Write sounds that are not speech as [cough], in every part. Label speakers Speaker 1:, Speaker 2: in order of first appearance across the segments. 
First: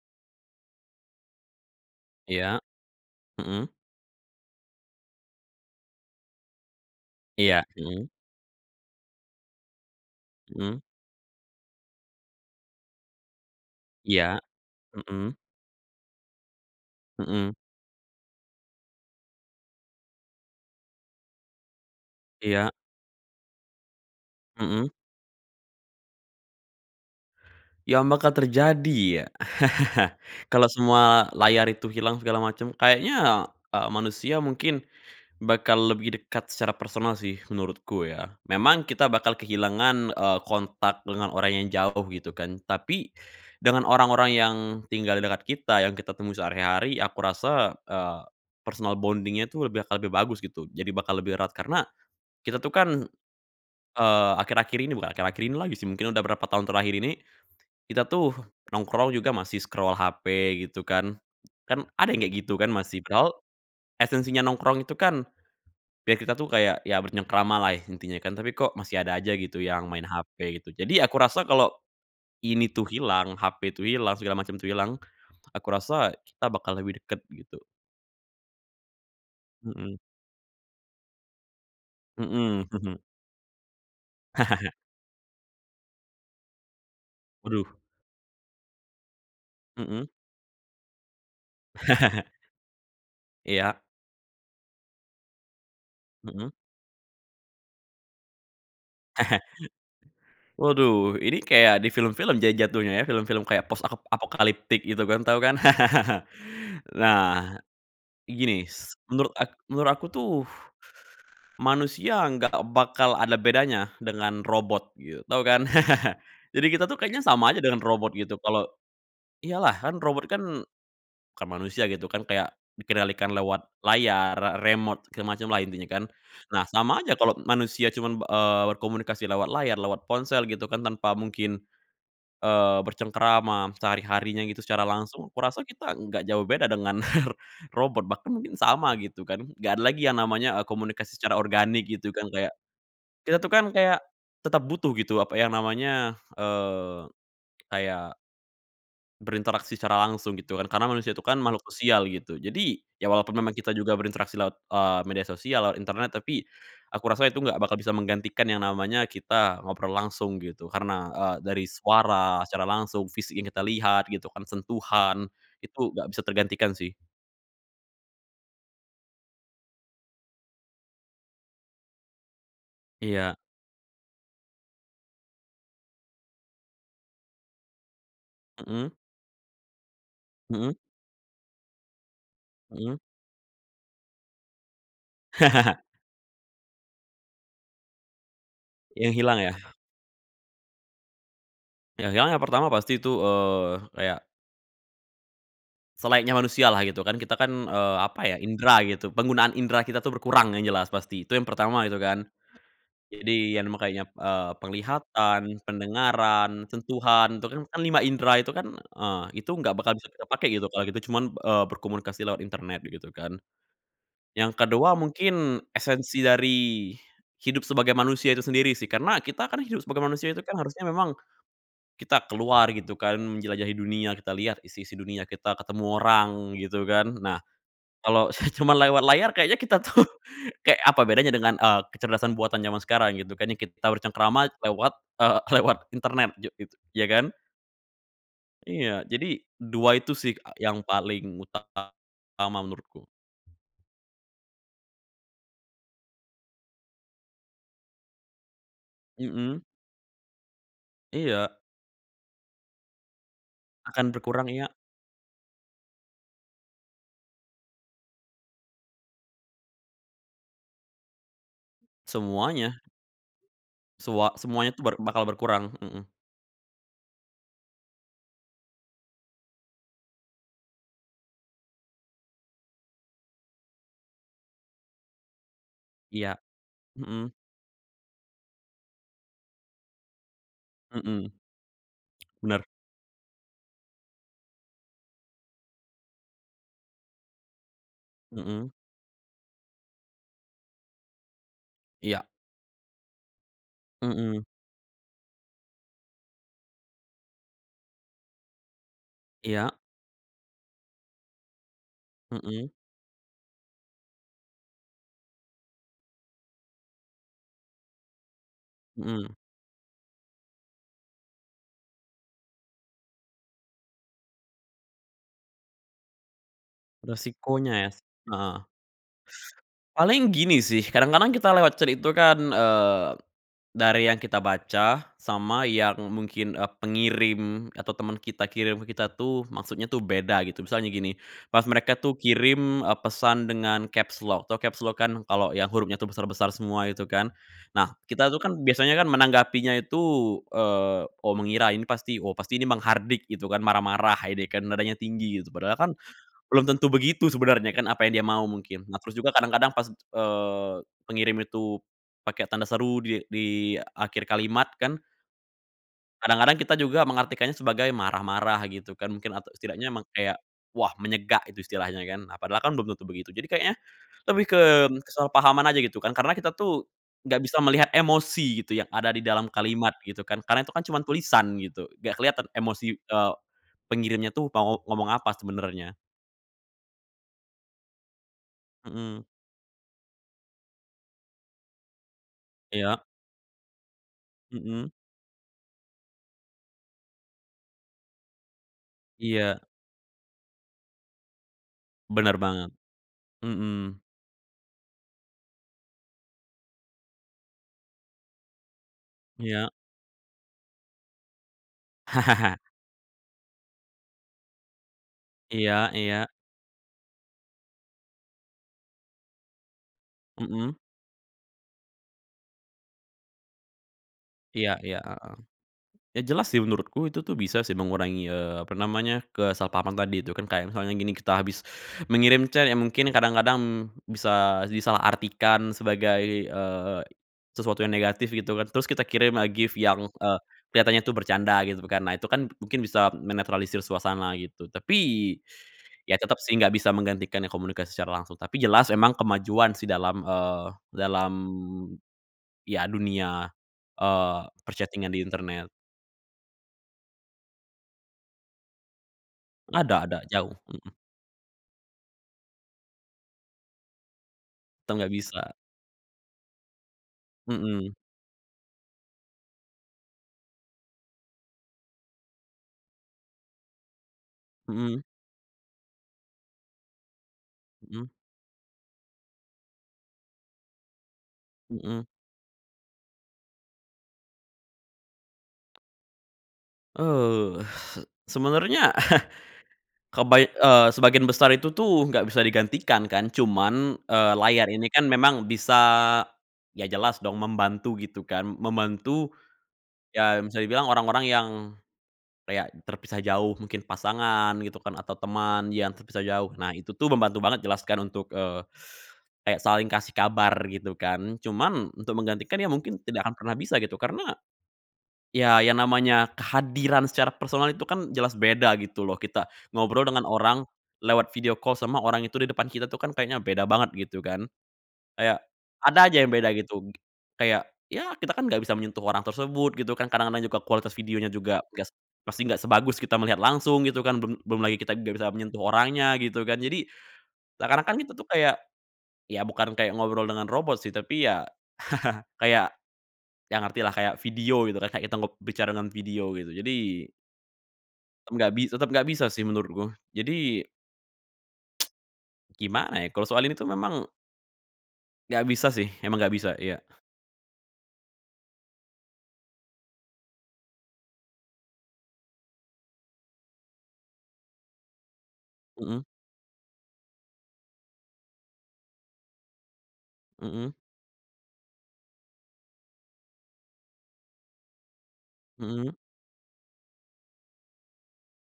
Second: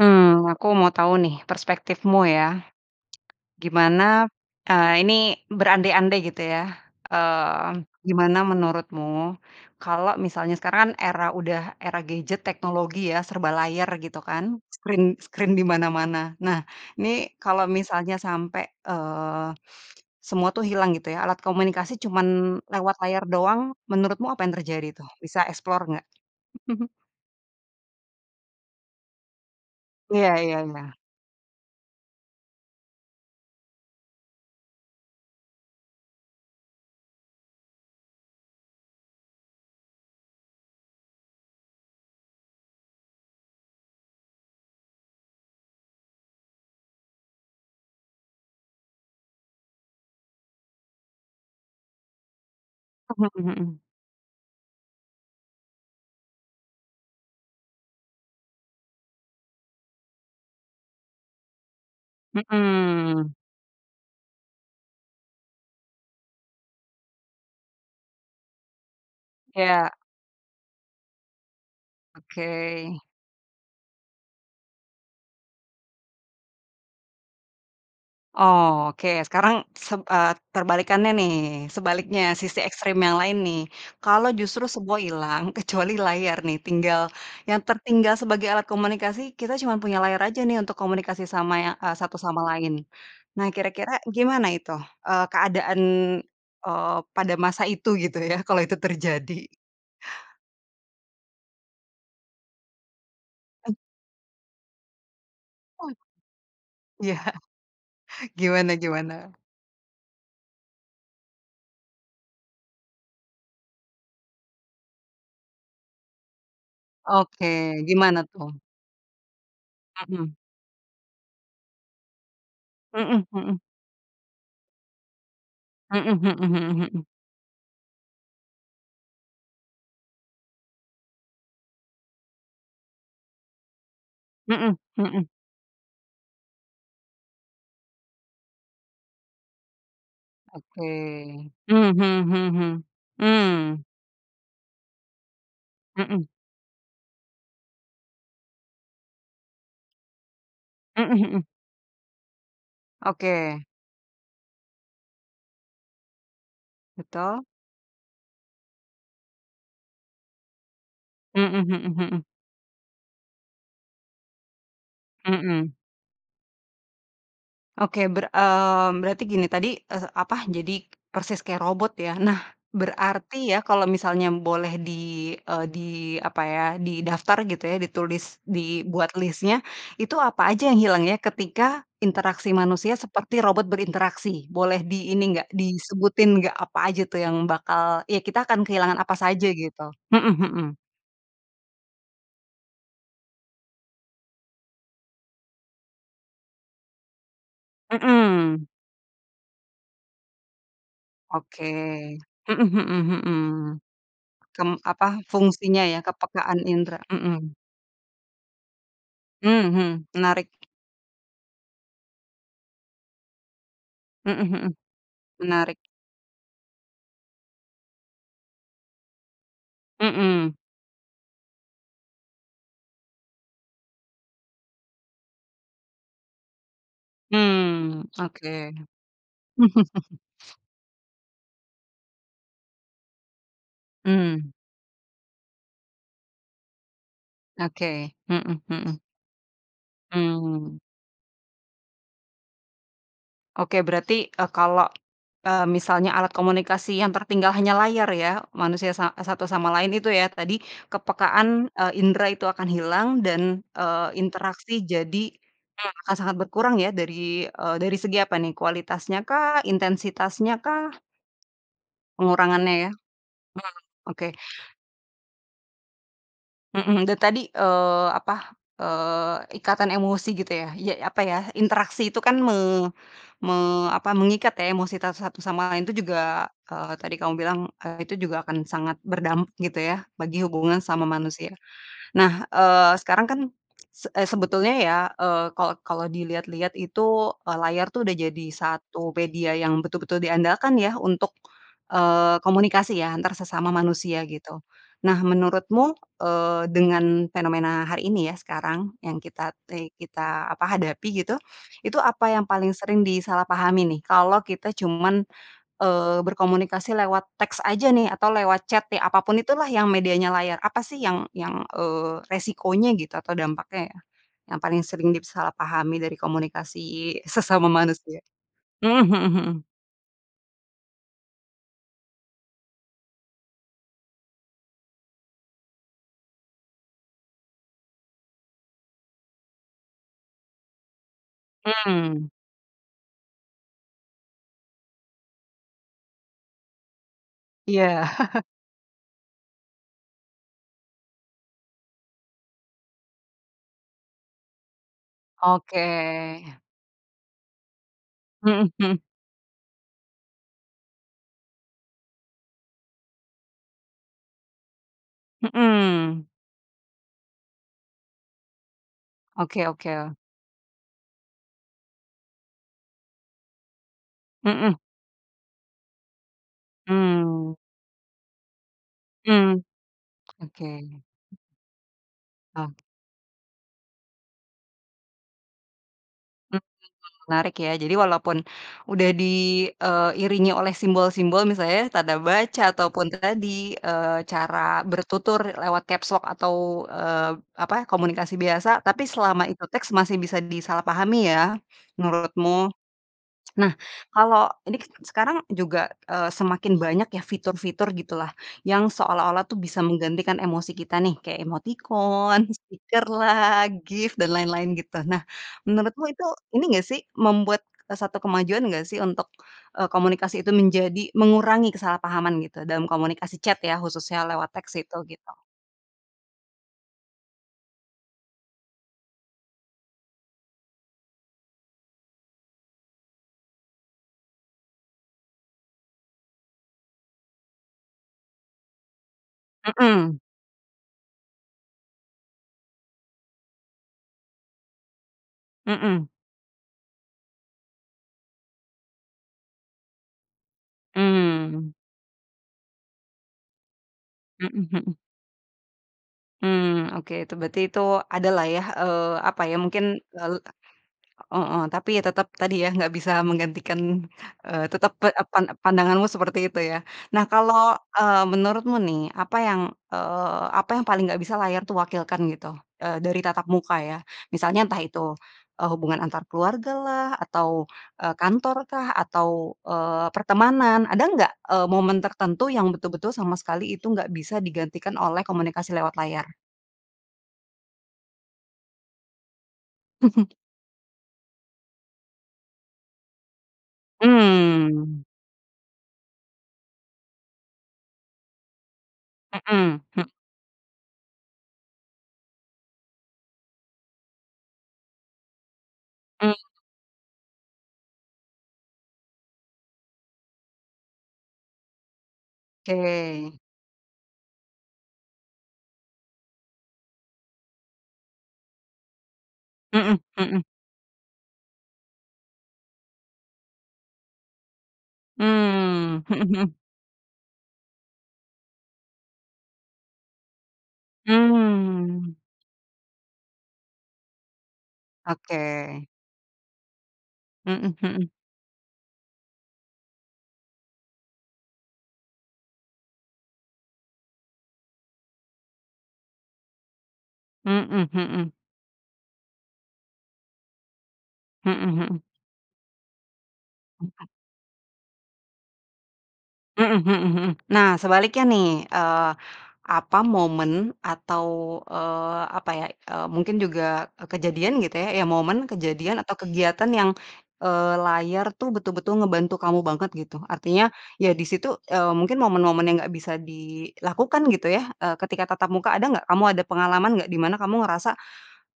Speaker 1: Hmm, aku mau tahu nih perspektifmu ya,
Speaker 2: Iya, mhm.
Speaker 1: gimana, eee, ini berandai-andai gitu ya,
Speaker 2: Iya,
Speaker 1: mmm,
Speaker 2: Mhme.
Speaker 1: gimana menurutmu, kalo misalnya sekarang
Speaker 2: Mhm.
Speaker 1: kan era udah era gadget teknologi ya, serba layar gitu
Speaker 2: Iya,
Speaker 1: kan, screen
Speaker 2: Mhm.
Speaker 1: screen di mana-mana. Nah, ini
Speaker 2: Mhm.
Speaker 1: kalo misalnya sampe, eee, semua tuh hilang gitu ya, alat komunikasi cuma
Speaker 2: Iya.
Speaker 1: lewat layar doang, menurutmu apa yang terjadi
Speaker 2: Mhm.
Speaker 1: tuh? Bisa explore nggak? [chuckles]
Speaker 2: Yang bakal terjadi ya, [chuckles]
Speaker 1: Iya iya
Speaker 2: kalo
Speaker 1: iya.
Speaker 2: semua layar itu hilang segala macem kayaknya, eee, manusia mungkin bakal lebih dekat secara personal sih, menurutku ya. Memang kita bakal kehilangan, eee, kontak dengan orang yang jauh gitu kan, tapi dengan orang-orang yang tinggal di dekat kita, yang kita temui sehari-hari, aku rasa, eee, personal bonding-nya tuh lebih aka lebih bagus gitu, jadi bakal lebih erat. Karena kita tuh kan,
Speaker 1: Mhm mhm.
Speaker 2: eee, akhir-akhir ini bukan akhir-akhir ini lagi sih, mungkin udah berapa tahun terakhir ini, kita tuh nongkrong juga masih scroll HP gitu kan. Kan ada yang kayak gitu kan masih,
Speaker 1: Mhm.
Speaker 2: padahal esensinya nongkrong itu kan biar kita tuh kayak, ya bercengkerama lah intinya kan, tapi kok masih ada aja gitu, yang
Speaker 1: Iya.
Speaker 2: main HP gitu. Jadi aku rasa kalo ini
Speaker 1: Oke.
Speaker 2: tuh hilang, HP itu hilang, segala macam tuh hilang, aku rasa kita bakal lebih deket, gitu.
Speaker 1: Oke, sekarang
Speaker 2: Mhm.
Speaker 1: seb eee, terbalikannya nih. Sebaliknya, sisi
Speaker 2: Mhm.
Speaker 1: ekstrim
Speaker 2: [chuckles]
Speaker 1: yang lain nih. Kalo justru
Speaker 2: [chuckles]
Speaker 1: semua hilang, kecuali layar nih, tinggal yang
Speaker 2: Waduh!
Speaker 1: tertinggal sebagai alat komunikasi, kita cuma punya
Speaker 2: Mhm.
Speaker 1: layar aja nih, untuk komunikasi sama ya eee, satu
Speaker 2: [chuckles]
Speaker 1: sama lain. Nah,
Speaker 2: Iya.
Speaker 1: kira-kira gimana itu, eee, keadaan,
Speaker 2: Mhm.
Speaker 1: eee, pada masa itu gitu ya, kalau itu terjadi?
Speaker 2: [chuckles] Waduh, ini kayak di film-film ja jatuhnya ya, film-film kayak
Speaker 1: Eg
Speaker 2: Post-ap apocalyptic gitu kan, tau kan?
Speaker 1: Oy
Speaker 2: [chuckles]
Speaker 1: Iya,
Speaker 2: Nah e gini
Speaker 1: gimana
Speaker 2: s menurut
Speaker 1: gimana?
Speaker 2: ak menurut aku tuh manusia nggak bakal ada bedanya dengan robot gitu, tau kan? [chuckles] Jadi kita tuh kayaknya sama aja dengan
Speaker 1: Oke,
Speaker 2: robot
Speaker 1: gimana
Speaker 2: gitu,
Speaker 1: tuh?
Speaker 2: kalo iya lah, kan, robot
Speaker 1: Mhm.
Speaker 2: kan bukan manusia gitu kan, kayak
Speaker 1: Mhm
Speaker 2: dikendalikan
Speaker 1: mhm.
Speaker 2: lewat layar, re remote segala semacam lah intinya kan.
Speaker 1: Mhm mhm
Speaker 2: Nah
Speaker 1: mhm
Speaker 2: sama
Speaker 1: mhm.
Speaker 2: aja kalo manusia cuman, b eee, berkomunikasi lewat layar, lewat ponsel gitu kan, tanpa mungkin, eee, bercengkerama m sehari-harinya gitu,
Speaker 1: Mhm
Speaker 2: secara
Speaker 1: mhm.
Speaker 2: langsung. Aku rasa kita nggak jauh beda dengan [chuckles] r robot bahkan mungkin sama gitu kan, nggak ada lagi yang namanya, eee, komunikasi secara
Speaker 1: Oke.
Speaker 2: organik
Speaker 1: Mhm
Speaker 2: gitu kan,
Speaker 1: mhm
Speaker 2: kayak
Speaker 1: mhm mhm,
Speaker 2: kita tuh kan
Speaker 1: mmm.
Speaker 2: kayak tetep butuh gitu apa ya namanya,
Speaker 1: Mhm.
Speaker 2: eee, kayak berinteraksi secara langsung gitu kan. Karena manusia
Speaker 1: Mhm
Speaker 2: itu kan
Speaker 1: mhm.
Speaker 2: makhluk sosial gitu. Jadi, ya walaupun memang
Speaker 1: Oke.
Speaker 2: kita juga berinteraksi lewat, eee, media sosial, lewat internet. Tapi, aku rasa itu
Speaker 1: Betul.
Speaker 2: nggak bakal bisa menggantikan yang namanya kita ngobrol langsung gitu. Karena, eee,
Speaker 1: Mhm
Speaker 2: dari
Speaker 1: mhm mhm.
Speaker 2: suara secara langsung, fisik yang kita lihat gitu kan, sentuhan,
Speaker 1: Mhm.
Speaker 2: itu nggak bisa tergantikan sih.
Speaker 1: Oke ber eee, berarti gini tadi, eh apa, jadi persis kayak robot ya. Nah
Speaker 2: Iya.
Speaker 1: berarti ya, kalau misalnya boleh di, eee, di apa ya, didaftar gitu ya, ditulis,
Speaker 2: Mhm.
Speaker 1: dibuat list-nya, itu apa aja
Speaker 2: Mhm.
Speaker 1: yang hilang ya ketika interaksi manusia
Speaker 2: Mhm.
Speaker 1: seperti robot berinteraksi? Boleh di ini nggak,
Speaker 2: [laughs]
Speaker 1: disebutin nggak apa aja tuh yang bakal ya kita akan kehilangan
Speaker 2: Yang
Speaker 1: apa
Speaker 2: hilang
Speaker 1: saja
Speaker 2: ya?
Speaker 1: gitu? Mhm mhm.
Speaker 2: Yang hilang yang pertama pasti itu, eee, kayak selayaknya manusia lah gitu kan. Kita kan, eee, apa ya,
Speaker 1: Mhm.
Speaker 2: indra gitu, penggunaan indra kita tuh berkurang yang jelas pasti, itu yang
Speaker 1: Oke.
Speaker 2: pertama gitu kan.
Speaker 1: Mhm mhm
Speaker 2: Jadi kan
Speaker 1: mhm.
Speaker 2: makanya, eee,
Speaker 1: Kem apa,
Speaker 2: penglihatan,
Speaker 1: fungsinya ya
Speaker 2: pendengaran,
Speaker 1: kepekaan indra,
Speaker 2: sentuhan, itu
Speaker 1: mhm.
Speaker 2: kan kan 5 indra itu kan, eee, itu nggak bakal
Speaker 1: Mhm,
Speaker 2: bisa kita pakai
Speaker 1: menarik.
Speaker 2: gitu kalau gitu cuman, eee, berkomunikasi lewat internet begitu kan.
Speaker 1: Mhm
Speaker 2: Yang
Speaker 1: mhm,
Speaker 2: ke-2 mungkin
Speaker 1: menarik.
Speaker 2: esensi dari hidup sebagai manusia itu sendiri sih, karena kita kan hidup sebagai manusia itu
Speaker 1: Mhm.
Speaker 2: kan harusnya memang, kita keluar gitu kan menjelajahi dunia, kita lihat isi-isi dunia, kita ketemu orang gitu kan. Nah,
Speaker 1: Mmm,
Speaker 2: kalau
Speaker 1: oke.
Speaker 2: cuma lewat layar kayaknya kita tuh,
Speaker 1: [laughs]
Speaker 2: kayak apa bedanya dengan, eee, kecerdasan buatan zaman sekarang gitu kan yang kita bercengkerama
Speaker 1: Mmm.
Speaker 2: lewat eee, lewat internet jok gitu, iya kan?
Speaker 1: Oke. Mhm mhm.
Speaker 2: Iya, jadi 2 itu sih Kak yang
Speaker 1: Mmm.
Speaker 2: paling utama menurutku.
Speaker 1: Oke, berarti, eee, kalo, eee, misalnya alat komunikasi yang tertinggal hanya layar ya, manusia sa satu
Speaker 2: Mhm.
Speaker 1: sama lain itu ya tadi kepekaan,
Speaker 2: Iya.
Speaker 1: eee, indra itu akan hilang dan, eee,
Speaker 2: Akan berkurang, iya.
Speaker 1: interaksi jadi, hmm, akan sangat berkurang ya dari, eee, dari segi apa nih? Kualitasnya kah? Intensitasnya kah? Pengurangannya
Speaker 2: Semuanya.
Speaker 1: ya? Hmm, oke.
Speaker 2: Soa semuanya tuh ber bakal berkurang. Mhm.
Speaker 1: Mmm, itu tadi, eee, apa, eee, ikatan emosi gitu ya, ya apa ya, interaksi itu kan me me apa, mengikat ya, emosi ta satu sama lain itu
Speaker 2: Iya.
Speaker 1: juga eee, tadi kamu
Speaker 2: Mhm.
Speaker 1: bilang, eee, itu juga akan sangat berdampak gitu ya, bagi hubungan sama
Speaker 2: Mhm.
Speaker 1: manusia. Nah,
Speaker 2: Benar.
Speaker 1: eee, sekarang kan, se e sebetulnya ya, eee, kalau kalau diliat-lihat itu, e layar tuh udah jadi
Speaker 2: Mhm.
Speaker 1: 1 media yang betul-betul diandalkan ya, untuk,
Speaker 2: Iya.
Speaker 1: eee, komunikasi ya, antar sesama manusia,
Speaker 2: Mhm.
Speaker 1: gitu. Nah, menurutmu, eee, dengan fenomena hari ini ya, sekarang, yang kita
Speaker 2: Iya.
Speaker 1: te kita, apa, hadapi gitu, itu apa yang paling
Speaker 2: Mhm.
Speaker 1: sering disalahpahamin, nih? Kalau kita cuman, eee, berkomunikasi lewat teks aja nih, atau lewat chat ya, apa
Speaker 2: Mhm.
Speaker 1: pun itulah yang medianya layar, apa sih yang yang, eee, resikonya gitu, atau dampaknya ya, yang paling sering disalahpahami dari komunikasi sesama
Speaker 2: Resikonya ya, s
Speaker 1: manusia?
Speaker 2: heeh.
Speaker 1: Mhm mhm mhm.
Speaker 2: Paling gini sih, kadang-kadang kita lewat chat itu kan, eee, dari yang kita baca, sama yang mungkin, eee, pengirim atau teman kita kirim ke kita tuh, maksudnya tuh beda, gitu. Misalnya gini, pas mereka tuh
Speaker 1: Hmm.
Speaker 2: kirim, eee, pesan dengan caps lock, tau caps lock, kan? Kalau yang hurufnya tuh besar-besar semua itu kan.
Speaker 1: Iya.
Speaker 2: Nah, kita tuh
Speaker 1: [chuckles]
Speaker 2: kan biasanya kan menanggapinya itu, eee, "Oh," mengira, "ini pasti oh, pasti ini menghardik," gitu kan, marah-marah ini kan, nadanya tinggi, gitu. Padahal
Speaker 1: Oke.
Speaker 2: kan, belum tentu begitu sebenarnya kan, apa yang dia mau
Speaker 1: Mhm
Speaker 2: mungkin. Nah,
Speaker 1: mhm.
Speaker 2: terus juga kadang-kadang pas, eee, pengirim itu pakai tanda seru di di akhir kalimat kan
Speaker 1: Mhm.
Speaker 2: kadang-kadang kita juga mengartikannya sebagai marah-marah, gitu kan, mungkin, atau
Speaker 1: Oke
Speaker 2: setidaknya emang
Speaker 1: oke.
Speaker 2: kayak, "Wah menyegak." gitu istilahnya, kan. Nah, padahal kan belum tentu begitu. Jadi kayaknya lebih ke
Speaker 1: Mhm.
Speaker 2: kesalahpahaman aja, gitu, kan. Karena kita tuh nggak
Speaker 1: Mmm.
Speaker 2: bisa melihat emosi, gitu, yang ada di dalam
Speaker 1: Mmm.
Speaker 2: kalimat, gitu kan. Karena itu
Speaker 1: Oke.
Speaker 2: kan cuman tulisan gitu, nggak kelihatan
Speaker 1: Oh.
Speaker 2: emosi, eee, pengirimnya tuh mau ngomong apa sebenarnya.
Speaker 1: Mmm, wah menarik, ya. Jadi walaupun udah
Speaker 2: Mhm.
Speaker 1: di eee, ...iringi oleh simbol-simbol, misalnya, tanda baca, atau
Speaker 2: Iya.
Speaker 1: pun tadi, eee, cara
Speaker 2: Mhm.
Speaker 1: bertutur lewat caps lock atau, eee, apa, komunikasi biasa, tapi selama
Speaker 2: Iya.
Speaker 1: itu teks, masih bisa disalahpahami ya,
Speaker 2: Benar banget.
Speaker 1: menurutmu? Nah,
Speaker 2: Mhm.
Speaker 1: kalau ini kan sekarang juga, eee, semakin banyak ya fitur-fitur gitu lah, yang seolah-olah tuh
Speaker 2: Iya.
Speaker 1: bisa menggantikan emosi kita nih, kayak emotikon,
Speaker 2: [chuckles]
Speaker 1: stiker lah, GIF, dan lain-lain, gitu. Nah,
Speaker 2: Iya
Speaker 1: menurutmu itu,
Speaker 2: iya.
Speaker 1: ini enggak sih, membuat, eee, satu kemajuan nggak sih untuk, eee, komunikasi itu
Speaker 2: Mhm.
Speaker 1: menjadi mengurangi kesalahpahaman gitu, dalam komunikasi chat ya, khususnya, lewat
Speaker 2: Iya
Speaker 1: teks
Speaker 2: iya,
Speaker 1: itu,
Speaker 2: heeh.
Speaker 1: gitu?
Speaker 2: Ya, jelas sih menurutku, itu tuh bisa sih mengurangi, eee, apa namanya, kesalahpahaman tadi itu, kan. Kayak misalnya gini, kita habis mengirim chat, ya mungkin kadang-kadang bisa disalahartikan sebagai, eee, sesuatu yang negatif gitu kan, terus kita kirim lah GIF yang,
Speaker 1: Mhm.
Speaker 2: eee, kelihatannya tuh bercanda gitu kan, nah itu kan mungkin bisa menetralisir suasana, gitu. Tapi,
Speaker 1: Mhm.
Speaker 2: ya tetap sih, enggak bisa menggantikan yang komunikasi secara langsung, tapi jelas emang kemajuan sih dalam, eee, dalam,
Speaker 1: Mmm.
Speaker 2: ya dunia, eee,
Speaker 1: Mhm mhm.
Speaker 2: per-chatting-an di internet.
Speaker 1: Mmm, oke, itu berarti itu, ada lah ya, eee, apa ya, mungkin,
Speaker 2: Ada ada,
Speaker 1: eee
Speaker 2: jauh. Mhm.
Speaker 1: heeh. Tapi ya tetap, tadi ya, nggak bisa menggantikan, eee, tetap
Speaker 2: Teng
Speaker 1: pe
Speaker 2: nggak
Speaker 1: e pan
Speaker 2: bisa.
Speaker 1: pandanganmu seperti itu, ya. Nah kalau,
Speaker 2: Mhm.
Speaker 1: eee, menurutmu nih, apa yang, eee, apa yang paling nggak bisa layar itu wakilkan, gitu? Eee, dari tatap muka, ya. Misalnya entah itu,
Speaker 2: Mhm.
Speaker 1: eee, hubungan antar keluarga lah, atau,
Speaker 2: Mhm.
Speaker 1: eee, kantor kah, atau, eee, pertemanan, ada enggak, eee, momen
Speaker 2: Mhm.
Speaker 1: tertentu yang betul-betul sama sekali itu enggak bisa digantikan oleh komunikasi lewat layar?
Speaker 2: Eee, se sebenernya [chuckles]
Speaker 1: [chuckles]
Speaker 2: kebaik eee, sebagian besar itu tuh, enggak bisa digantikan, kan, cuman, eee, layar ini
Speaker 1: Mmm.
Speaker 2: kan memang bisa, ya jelas dong membantu, gitu, kan, membantu,
Speaker 1: Mhm, mhm.
Speaker 2: ya bisa dibilang orang-orang yang kayak terpisah jauh, mungkin pasangan, gitu, kan, atau teman yang terpisah
Speaker 1: Mmm.
Speaker 2: jauh. Nah, itu tuh membantu banget jelas, kan, untuk, eee, [sucks teeth] kayak saling kasih kabar, gitu, kan. Cuman untuk menggantikan ya mungkin tidak
Speaker 1: Oke.
Speaker 2: akan pernah bisa, gitu, karena ya, yang namanya kehadiran secara personal itu kan jelas beda, gitu loh, kita
Speaker 1: Mhm,
Speaker 2: ngobrol dengan
Speaker 1: mhm.
Speaker 2: orang lewat video call sama orang itu di depan kita tuh kan kayaknya beda banget, gitu, kan. Kayak, ada
Speaker 1: Mmm,
Speaker 2: aja
Speaker 1: mhm
Speaker 2: yang
Speaker 1: mhm.
Speaker 2: beda, gitu, kayak ya kita, kan, enggak bisa menyentuh orang tersebut gitu kan, kadang-kadang juga kualitas videonya juga gas
Speaker 1: Mmm.
Speaker 2: pasti nggak sebagus kita melihat langsung gitu kan, belum belum lagi kita enggak bisa menyentuh
Speaker 1: Oke.
Speaker 2: orangnya, gitu kan. Jadi
Speaker 1: Mhm
Speaker 2: seakan-akan
Speaker 1: mhm.
Speaker 2: kita tuh kayak, ya bukan kayak ngobrol dengan robot sih tapi, ya, [chuckles] kayak, ya ngerti lah kayak video, gitu, kan, kayak kita ngob bicara dengan video gitu, jadi
Speaker 1: Mhm mhm.
Speaker 2: enggak bis tetep enggak bisa sih menurutku. Jadi
Speaker 1: Mhm
Speaker 2: [tsk]
Speaker 1: mhm.
Speaker 2: gimana ya, kalau soal ini tuh memang enggak bisa, sih, emang enggak bisa,
Speaker 1: Mhm
Speaker 2: iya.
Speaker 1: mhm mhm. Nah, sebaliknya, nih, eee, apa, momen atau, eee, apa ya, eee, mungkin juga kejadian gitu ya, ya momen, kejadian
Speaker 2: Mhm.
Speaker 1: atau kegiatan yang, eee, layar tuh betul-betul ngebantu kamu banget gitu, artinya
Speaker 2: Mhm.
Speaker 1: ya di situ, eee, mungkin momen-momen yang enggak bisa dilakukan, gitu ya, eee, ketika tatap muka ada
Speaker 2: Mhm.
Speaker 1: enggak? Kamu ada pengalaman enggak? Di mana kamu ngerasa,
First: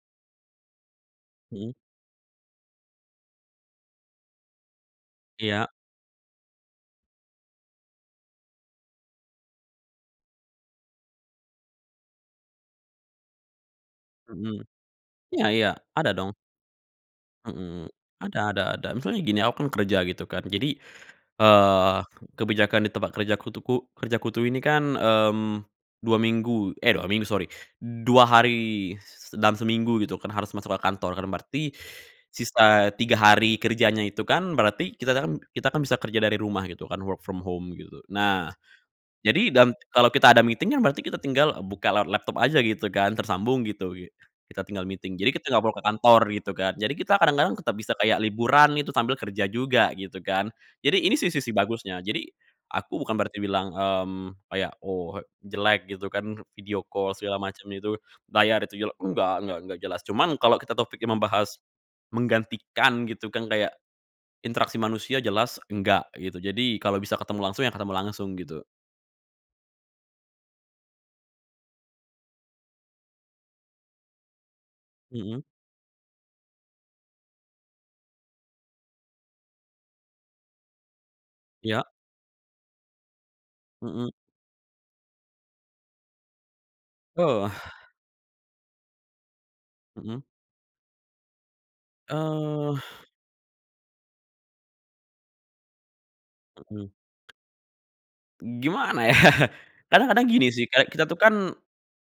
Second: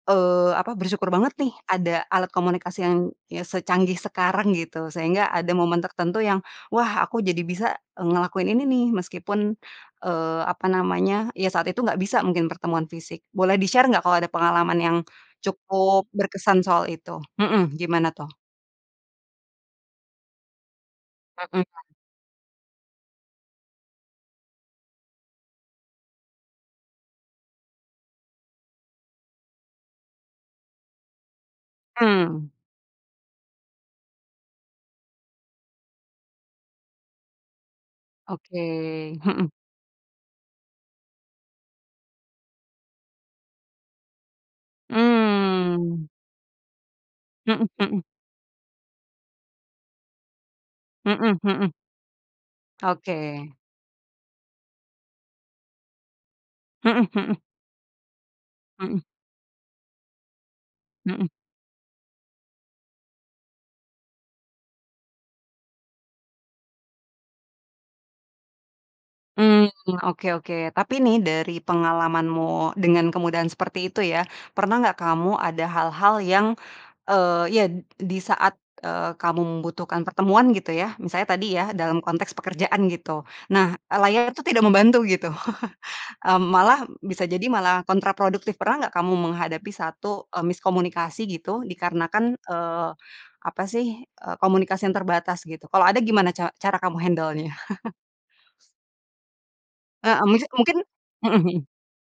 Speaker 1: eee, apa, bersyukur banget, nih,
Speaker 2: Mhm.
Speaker 1: ada alat komunikasi yang yang secanggih sekarang gitu, sehingga ada
Speaker 2: Iya.
Speaker 1: momen tertentu yang, wah, aku jadi bisa ngelakuin ini, nih, meskipun, eee, apa namanya, ya saat itu enggak bisa mungkin pertemuan fisik. Boleh di-share enggak kalau ada
Speaker 2: Mhm,
Speaker 1: pengalaman yang
Speaker 2: ya ya,
Speaker 1: cukup
Speaker 2: ada dong.
Speaker 1: berkesan soal itu? Mhm,
Speaker 2: Mhm,
Speaker 1: gimana tuh?
Speaker 2: ada ada ada. Misalnya gini, aku kan kerja, gitu, kan, jadi,
Speaker 1: Mhm, kan.
Speaker 2: eee, kebijakan di tempat kerjaku tuh ku kerjaku tuh ini, kan, mmm, 2 minggu eh, 2 minggu, sori, 2 hari dalam seminggu, gitu, kan, harus masuk ke kantor, kan berarti
Speaker 1: Mmm.
Speaker 2: sisa 3 hari kerjanya itu, kan, berarti kita, kan kita kan, bisa kerja dari rumah gitu kan, work from home gitu. Nah,
Speaker 1: Oke,
Speaker 2: jadi
Speaker 1: mhm.
Speaker 2: dan kalo kita ada meeting, ya berarti kita tinggal buka lewat laptop aja gitu kan, tersambung, gitu gi kita tinggal meeting, jadi kita enggak perlu ke
Speaker 1: Mmm.
Speaker 2: kantor, gitu, kan. Jadi kita kadang-kadang
Speaker 1: Mhm
Speaker 2: tetap bisa
Speaker 1: mhm.
Speaker 2: kayak liburan itu sambil kerja juga, gitu, kan. Jadi ini sih
Speaker 1: Mhm
Speaker 2: sisi
Speaker 1: mhm.
Speaker 2: bagusnya, jadi aku bukan berarti
Speaker 1: Oke.
Speaker 2: bilang, mmm, kayak, "Oh, jelek," gitu, kan, video
Speaker 1: Mhm
Speaker 2: call
Speaker 1: mhm.
Speaker 2: segala macam itu, layar itu jelek,
Speaker 1: Mhm.
Speaker 2: enggak, enggak enggak, jelas, cuman kalo kita topiknya
Speaker 1: Mhm.
Speaker 2: membahas menggantikan, gitu, kan, kayak interaksi manusia jelas enggak, gitu. Jadi kalo bisa ketemu langsung, ya ketemu langsung gitu.
Speaker 1: Mmm, oke oke, tapi nih dari pengalamanmu dengan kemudahan seperti itu ya, pernah enggak kamu
Speaker 2: Mhm.
Speaker 1: ada hal-hal yang, e iya, di saat, eee, kamu membutuhkan pertemuan, gitu ya, misalnya tadi ya,
Speaker 2: Ya.
Speaker 1: dalam konteks pekerjaan, gitu. Nah,
Speaker 2: Mhm.
Speaker 1: layarnya tuh tidak membantu gitu, [chuckles] eee, malah bisa jadi
Speaker 2: Oh.
Speaker 1: malah kontraproduktif. Pernah enggak kamu menghadapi
Speaker 2: Mhm.
Speaker 1: satu, eee, miskomunikasi gitu, dikarenakan,
Speaker 2: Eh.
Speaker 1: eee, apa sih, eee, komunikasi yang terbatas, gitu? Kalau ada gimana ca cara
Speaker 2: Mhm.
Speaker 1: kamu handelnya?
Speaker 2: Gimana ya, [chuckles]
Speaker 1: Heeh,
Speaker 2: kadang-kadang
Speaker 1: mis
Speaker 2: gini, sih,
Speaker 1: mungkin,
Speaker 2: kayak kita tuh, kan,
Speaker 1: mhm mhm.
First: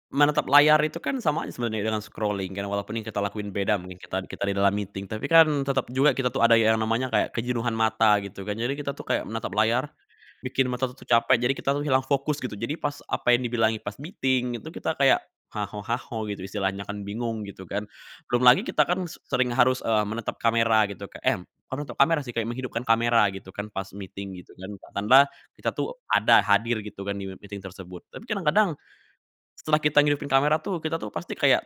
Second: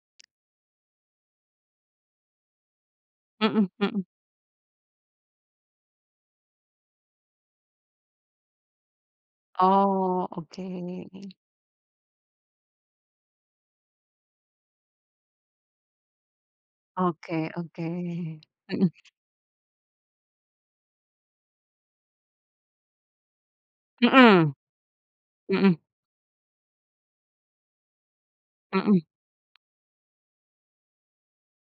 Speaker 2: menatap layar itu, kan, sama aja sebenernya dengan scrolling, kan, walaupun yang kita lakuin
Speaker 1: Mhm
Speaker 2: beda mungkin,
Speaker 1: mhm.
Speaker 2: kita kita di dalam meeting tapi, kan, tetap juga kita tuh ada yang namanya kayak kejenuhan mata, gitu, kan. Jadi kita tuh kayak menatap layar,
Speaker 1: Oh,
Speaker 2: bikin mata tuh
Speaker 1: oke.
Speaker 2: capek, jadi kita tuh hilang fokus gitu, jadi pas apa yang dibilangin pas meeting, itu kita kayak ha ho ha ho, gitu, istilahnya, kan, bingung,
Speaker 1: Oke
Speaker 2: gitu,
Speaker 1: oke,
Speaker 2: kan. Belum lagi kita,
Speaker 1: mhm.
Speaker 2: kan s sering harus, eee, menatap kamera gitu kek eh, kok natap kamera sih, kayak menghidupkan kamera, gitu, kan, pas meeting, gitu,
Speaker 1: Mhm,
Speaker 2: kan, ditambah kita
Speaker 1: mhm.
Speaker 2: tuh ada hadir, gitu, kan, di meeting tersebut, tapi kadang-kadang,
Speaker 1: Mhm.
Speaker 2: setelah kita ngidupin kamera tuh, kita tuh pasti kayak,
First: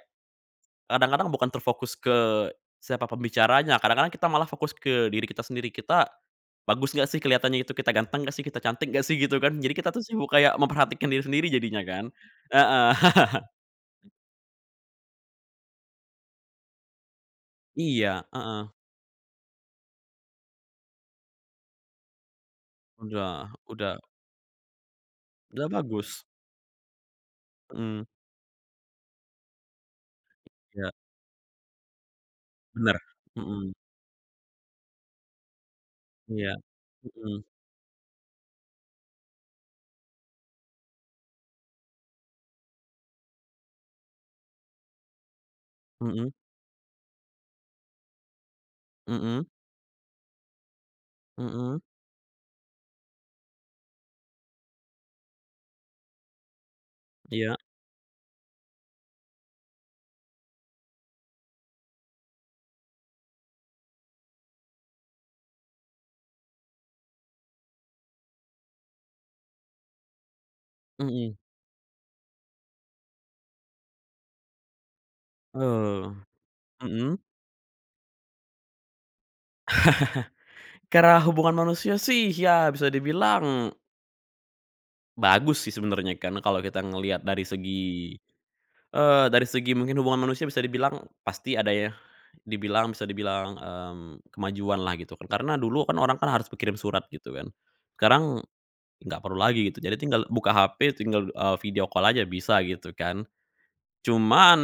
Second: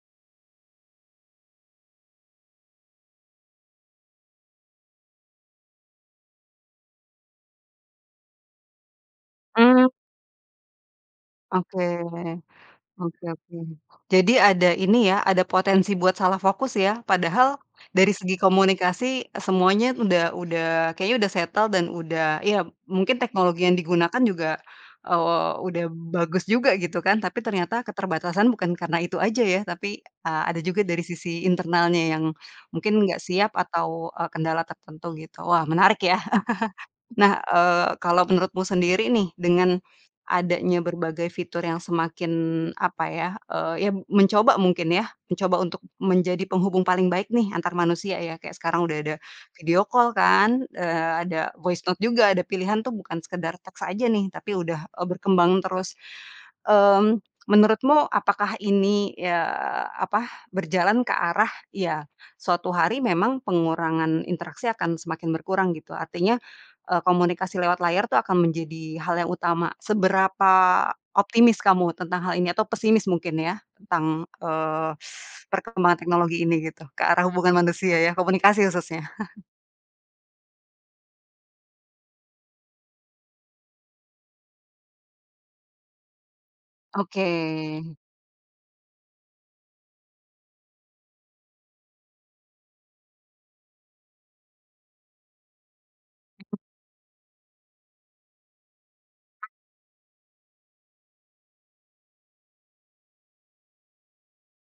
Speaker 2: kadang-kadang bukan terfokus ke siapa pembicaranya, kadang-kadang kita malah fokus ke diri kita sendiri. Kita bagus enggak, sih, kelihatannya itu? Kita ganteng enggak, sih? Kita cantik enggak, sih? Gitu, kan. Jadi kita
Speaker 1: Mmm.
Speaker 2: tuh sibuk kayak memperhatikan diri sendiri jadinya,
Speaker 1: Oke,
Speaker 2: kan, heeh.
Speaker 1: oke oke.
Speaker 2: [laughs]
Speaker 1: Jadi ada, ini ya, ada potensi buat salah fokus ya, padahal dari
Speaker 2: Iya
Speaker 1: segi
Speaker 2: heeh.
Speaker 1: komunikasi semuanya, udah udah, kayaknya udah settle, dan udah, ya, mungkin
Speaker 2: Udah
Speaker 1: teknologi yang
Speaker 2: udah.
Speaker 1: digunakan juga, eee,
Speaker 2: Udah
Speaker 1: udah
Speaker 2: bagus.
Speaker 1: bagus juga, gitu, kan, tapi ternyata
Speaker 2: Mhm.
Speaker 1: keterbatasan bukan karena itu aja ya, tapi a ada juga
Speaker 2: Ya.
Speaker 1: dari sisi internalnya yang mungkin
Speaker 2: Bener,
Speaker 1: enggak siap
Speaker 2: mhm.
Speaker 1: atau, eee, kendala tertentu, gitu. Wah, menarik ya.
Speaker 2: Iya,
Speaker 1: [chuckles] Nah,
Speaker 2: mhm.
Speaker 1: eee, kalo menurutmu sendiri, nih, dengan adanya berbagai fitur yang semakin, apa ya, eee, ya mencoba mungkin ya, mencoba untuk
Speaker 2: Mhm.
Speaker 1: menjadi penghubung paling baik, nih, antar manusia ya, kayak sekarang udah ada
Speaker 2: Mhm.
Speaker 1: video call, kan, eee, ada voice
Speaker 2: Mhm.
Speaker 1: note juga, ada pilihan tuh bukan sekedar teks aja, nih, tapi udah, eee, berkembang terus. Eee,
Speaker 2: Iya.
Speaker 1: menurutmu apakah ini, ya, apa, berjalan ke arah, ya suatu hari memang pengurangan interaksi akan semakin berkurang, gitu, artinya, eee, komunikasi lewat layar tuh akan menjadi hal yang utama. Seberapa
Speaker 2: Mhm.
Speaker 1: optimis kamu tentang hal ini, atau pesimis mungkin ya, tentang, eee, [sucks teeth] perkembangan
Speaker 2: Oh,
Speaker 1: teknologi ini, gitu? Ke
Speaker 2: mhm.
Speaker 1: arah hubungan manusia ya, komunikasi khususnya. [chuckles]
Speaker 2: [laughs] Karena hubungan manusia, sih, ya bisa dibilang bagus, sih, sebenarnya, karena kalo kita ngelihat
Speaker 1: Oke.
Speaker 2: dari segi, eee, dari segi mungkin hubungan manusia bisa dibilang pasti ada ya, dibilang bisa dibilang, mmm, kemajuan lah gitu, kan, karena dulu, kan, orang, kan, harus berkirim surat, gitu kan. Sekarang enggak perlu lagi gitu. Jadi tinggal buka HP tinggal, eee, video call aja bisa, gitu kan. Cuman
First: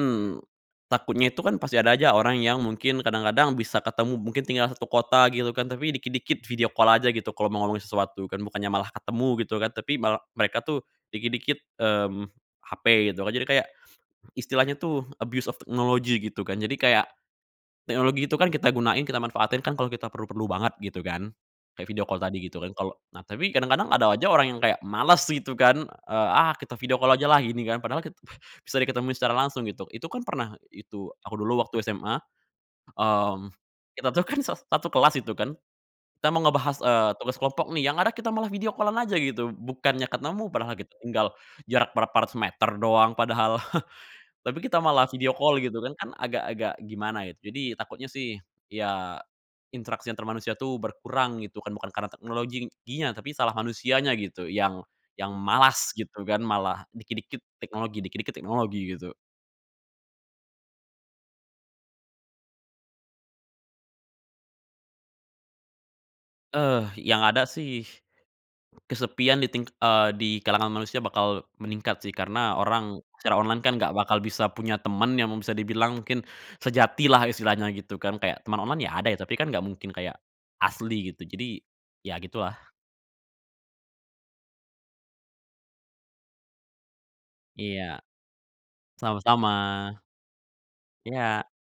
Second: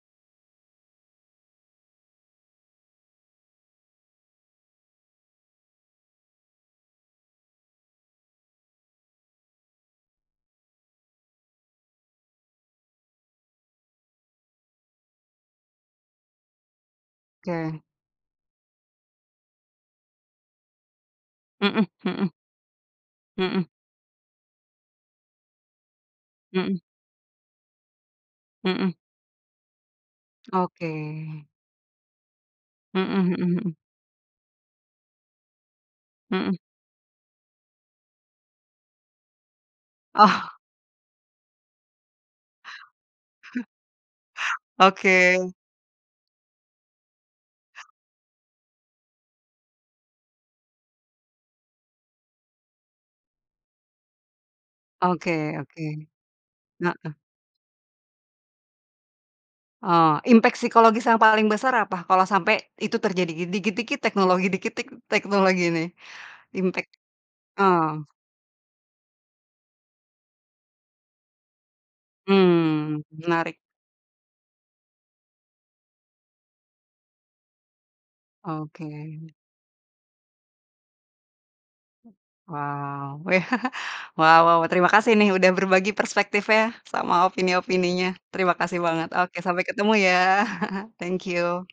Speaker 2: takutnya itu, kan, pasti ada aja orang yang mungkin kadang-kadang bisa ketemu, mungkin tinggal satu kota, gitu, kan, tapi dikit-dikit video call aja gitu kalo mau ngomongin sesuatu, kan, bukannya malah ketemu, gitu, kan. Tapi mal mereka tuh dikit-dikit, mmm, HP gitu kan, jadi kayak istilahnya tuh abuse of technology, gitu, kan. Jadi kayak
Speaker 1: Oke.
Speaker 2: teknologi itu, kan, kita gunain, kita manfaatin kan kalo kita perlu-perlu banget, gitu, kan, kayak
Speaker 1: Mhm,
Speaker 2: video call
Speaker 1: mhm.
Speaker 2: tadi, gitu, kan, kalo nah, tapi
Speaker 1: Mhm.
Speaker 2: kadang-kadang ada aja orang yang kayak males, gitu, kan, eee, "Ah, kita
Speaker 1: Mhm.
Speaker 2: video call aja lah," gini, kan, padahal kita bisa
Speaker 1: Mhm.
Speaker 2: diketemuin secara langsung gitu. Itu kan pernah, itu, aku
Speaker 1: Oke.
Speaker 2: dulu waktu SMA,
Speaker 1: Mhm mhm
Speaker 2: mmm,
Speaker 1: mhm.
Speaker 2: kita tuh kan sas satu kelas itu kan, kita mau
Speaker 1: Mhm.
Speaker 2: ngebahas, eee, tugas kelompok, nih, yang ada kita malah video call-an aja gitu, bukannya ketemu
Speaker 1: Oh.
Speaker 2: padahal kita tinggal jarak berapa ratus meter doang padahal. [chuckles] Tapi
Speaker 1: [chuckles]
Speaker 2: kita malah video
Speaker 1: Oke.
Speaker 2: call, gitu, kan, kan, agak-agak gimana gitu. Jadi takutnya sih, ya interaksi antar manusia tuh berkurang, gitu kan, bukan karena teknologinya tapi salah manusianya, gitu, yang yang
Speaker 1: Oke oke,
Speaker 2: malas, gitu kan, malah
Speaker 1: heeh.
Speaker 2: dikit-dikit teknologi dikit-dikit teknologi, gitu.
Speaker 1: Oh, impact psikologis yang paling besar apa kalau sampai itu terjadi? Di dikit-dikit teknologi dikit-dikit teknologi, nih.
Speaker 2: Eee,
Speaker 1: Impact
Speaker 2: yang ada sih
Speaker 1: oh.
Speaker 2: kesepian di ting eee, di kalangan manusia bakal meningkat, sih, karena orang
Speaker 1: Mmm,
Speaker 2: secara
Speaker 1: menarik.
Speaker 2: online kan enggak bakal bisa punya temen yang emang bisa dibilang mungkin sejati lah istilahnya, gitu, kan, kayak teman online ya, ada ya,
Speaker 1: Oke.
Speaker 2: tapi kan enggak mungkin kayak asli, gitu, jadi, ya, gitu lah.
Speaker 1: Wow, weh, [chuckles] wow, terima kasih nih udah berbagi perspektif ya, sama
Speaker 2: Iya,
Speaker 1: opini-opininya. Terima kasih banget, oke,
Speaker 2: sama-sama.
Speaker 1: sampai ketemu ya, [chuckles] thank
Speaker 2: Iya.
Speaker 1: you.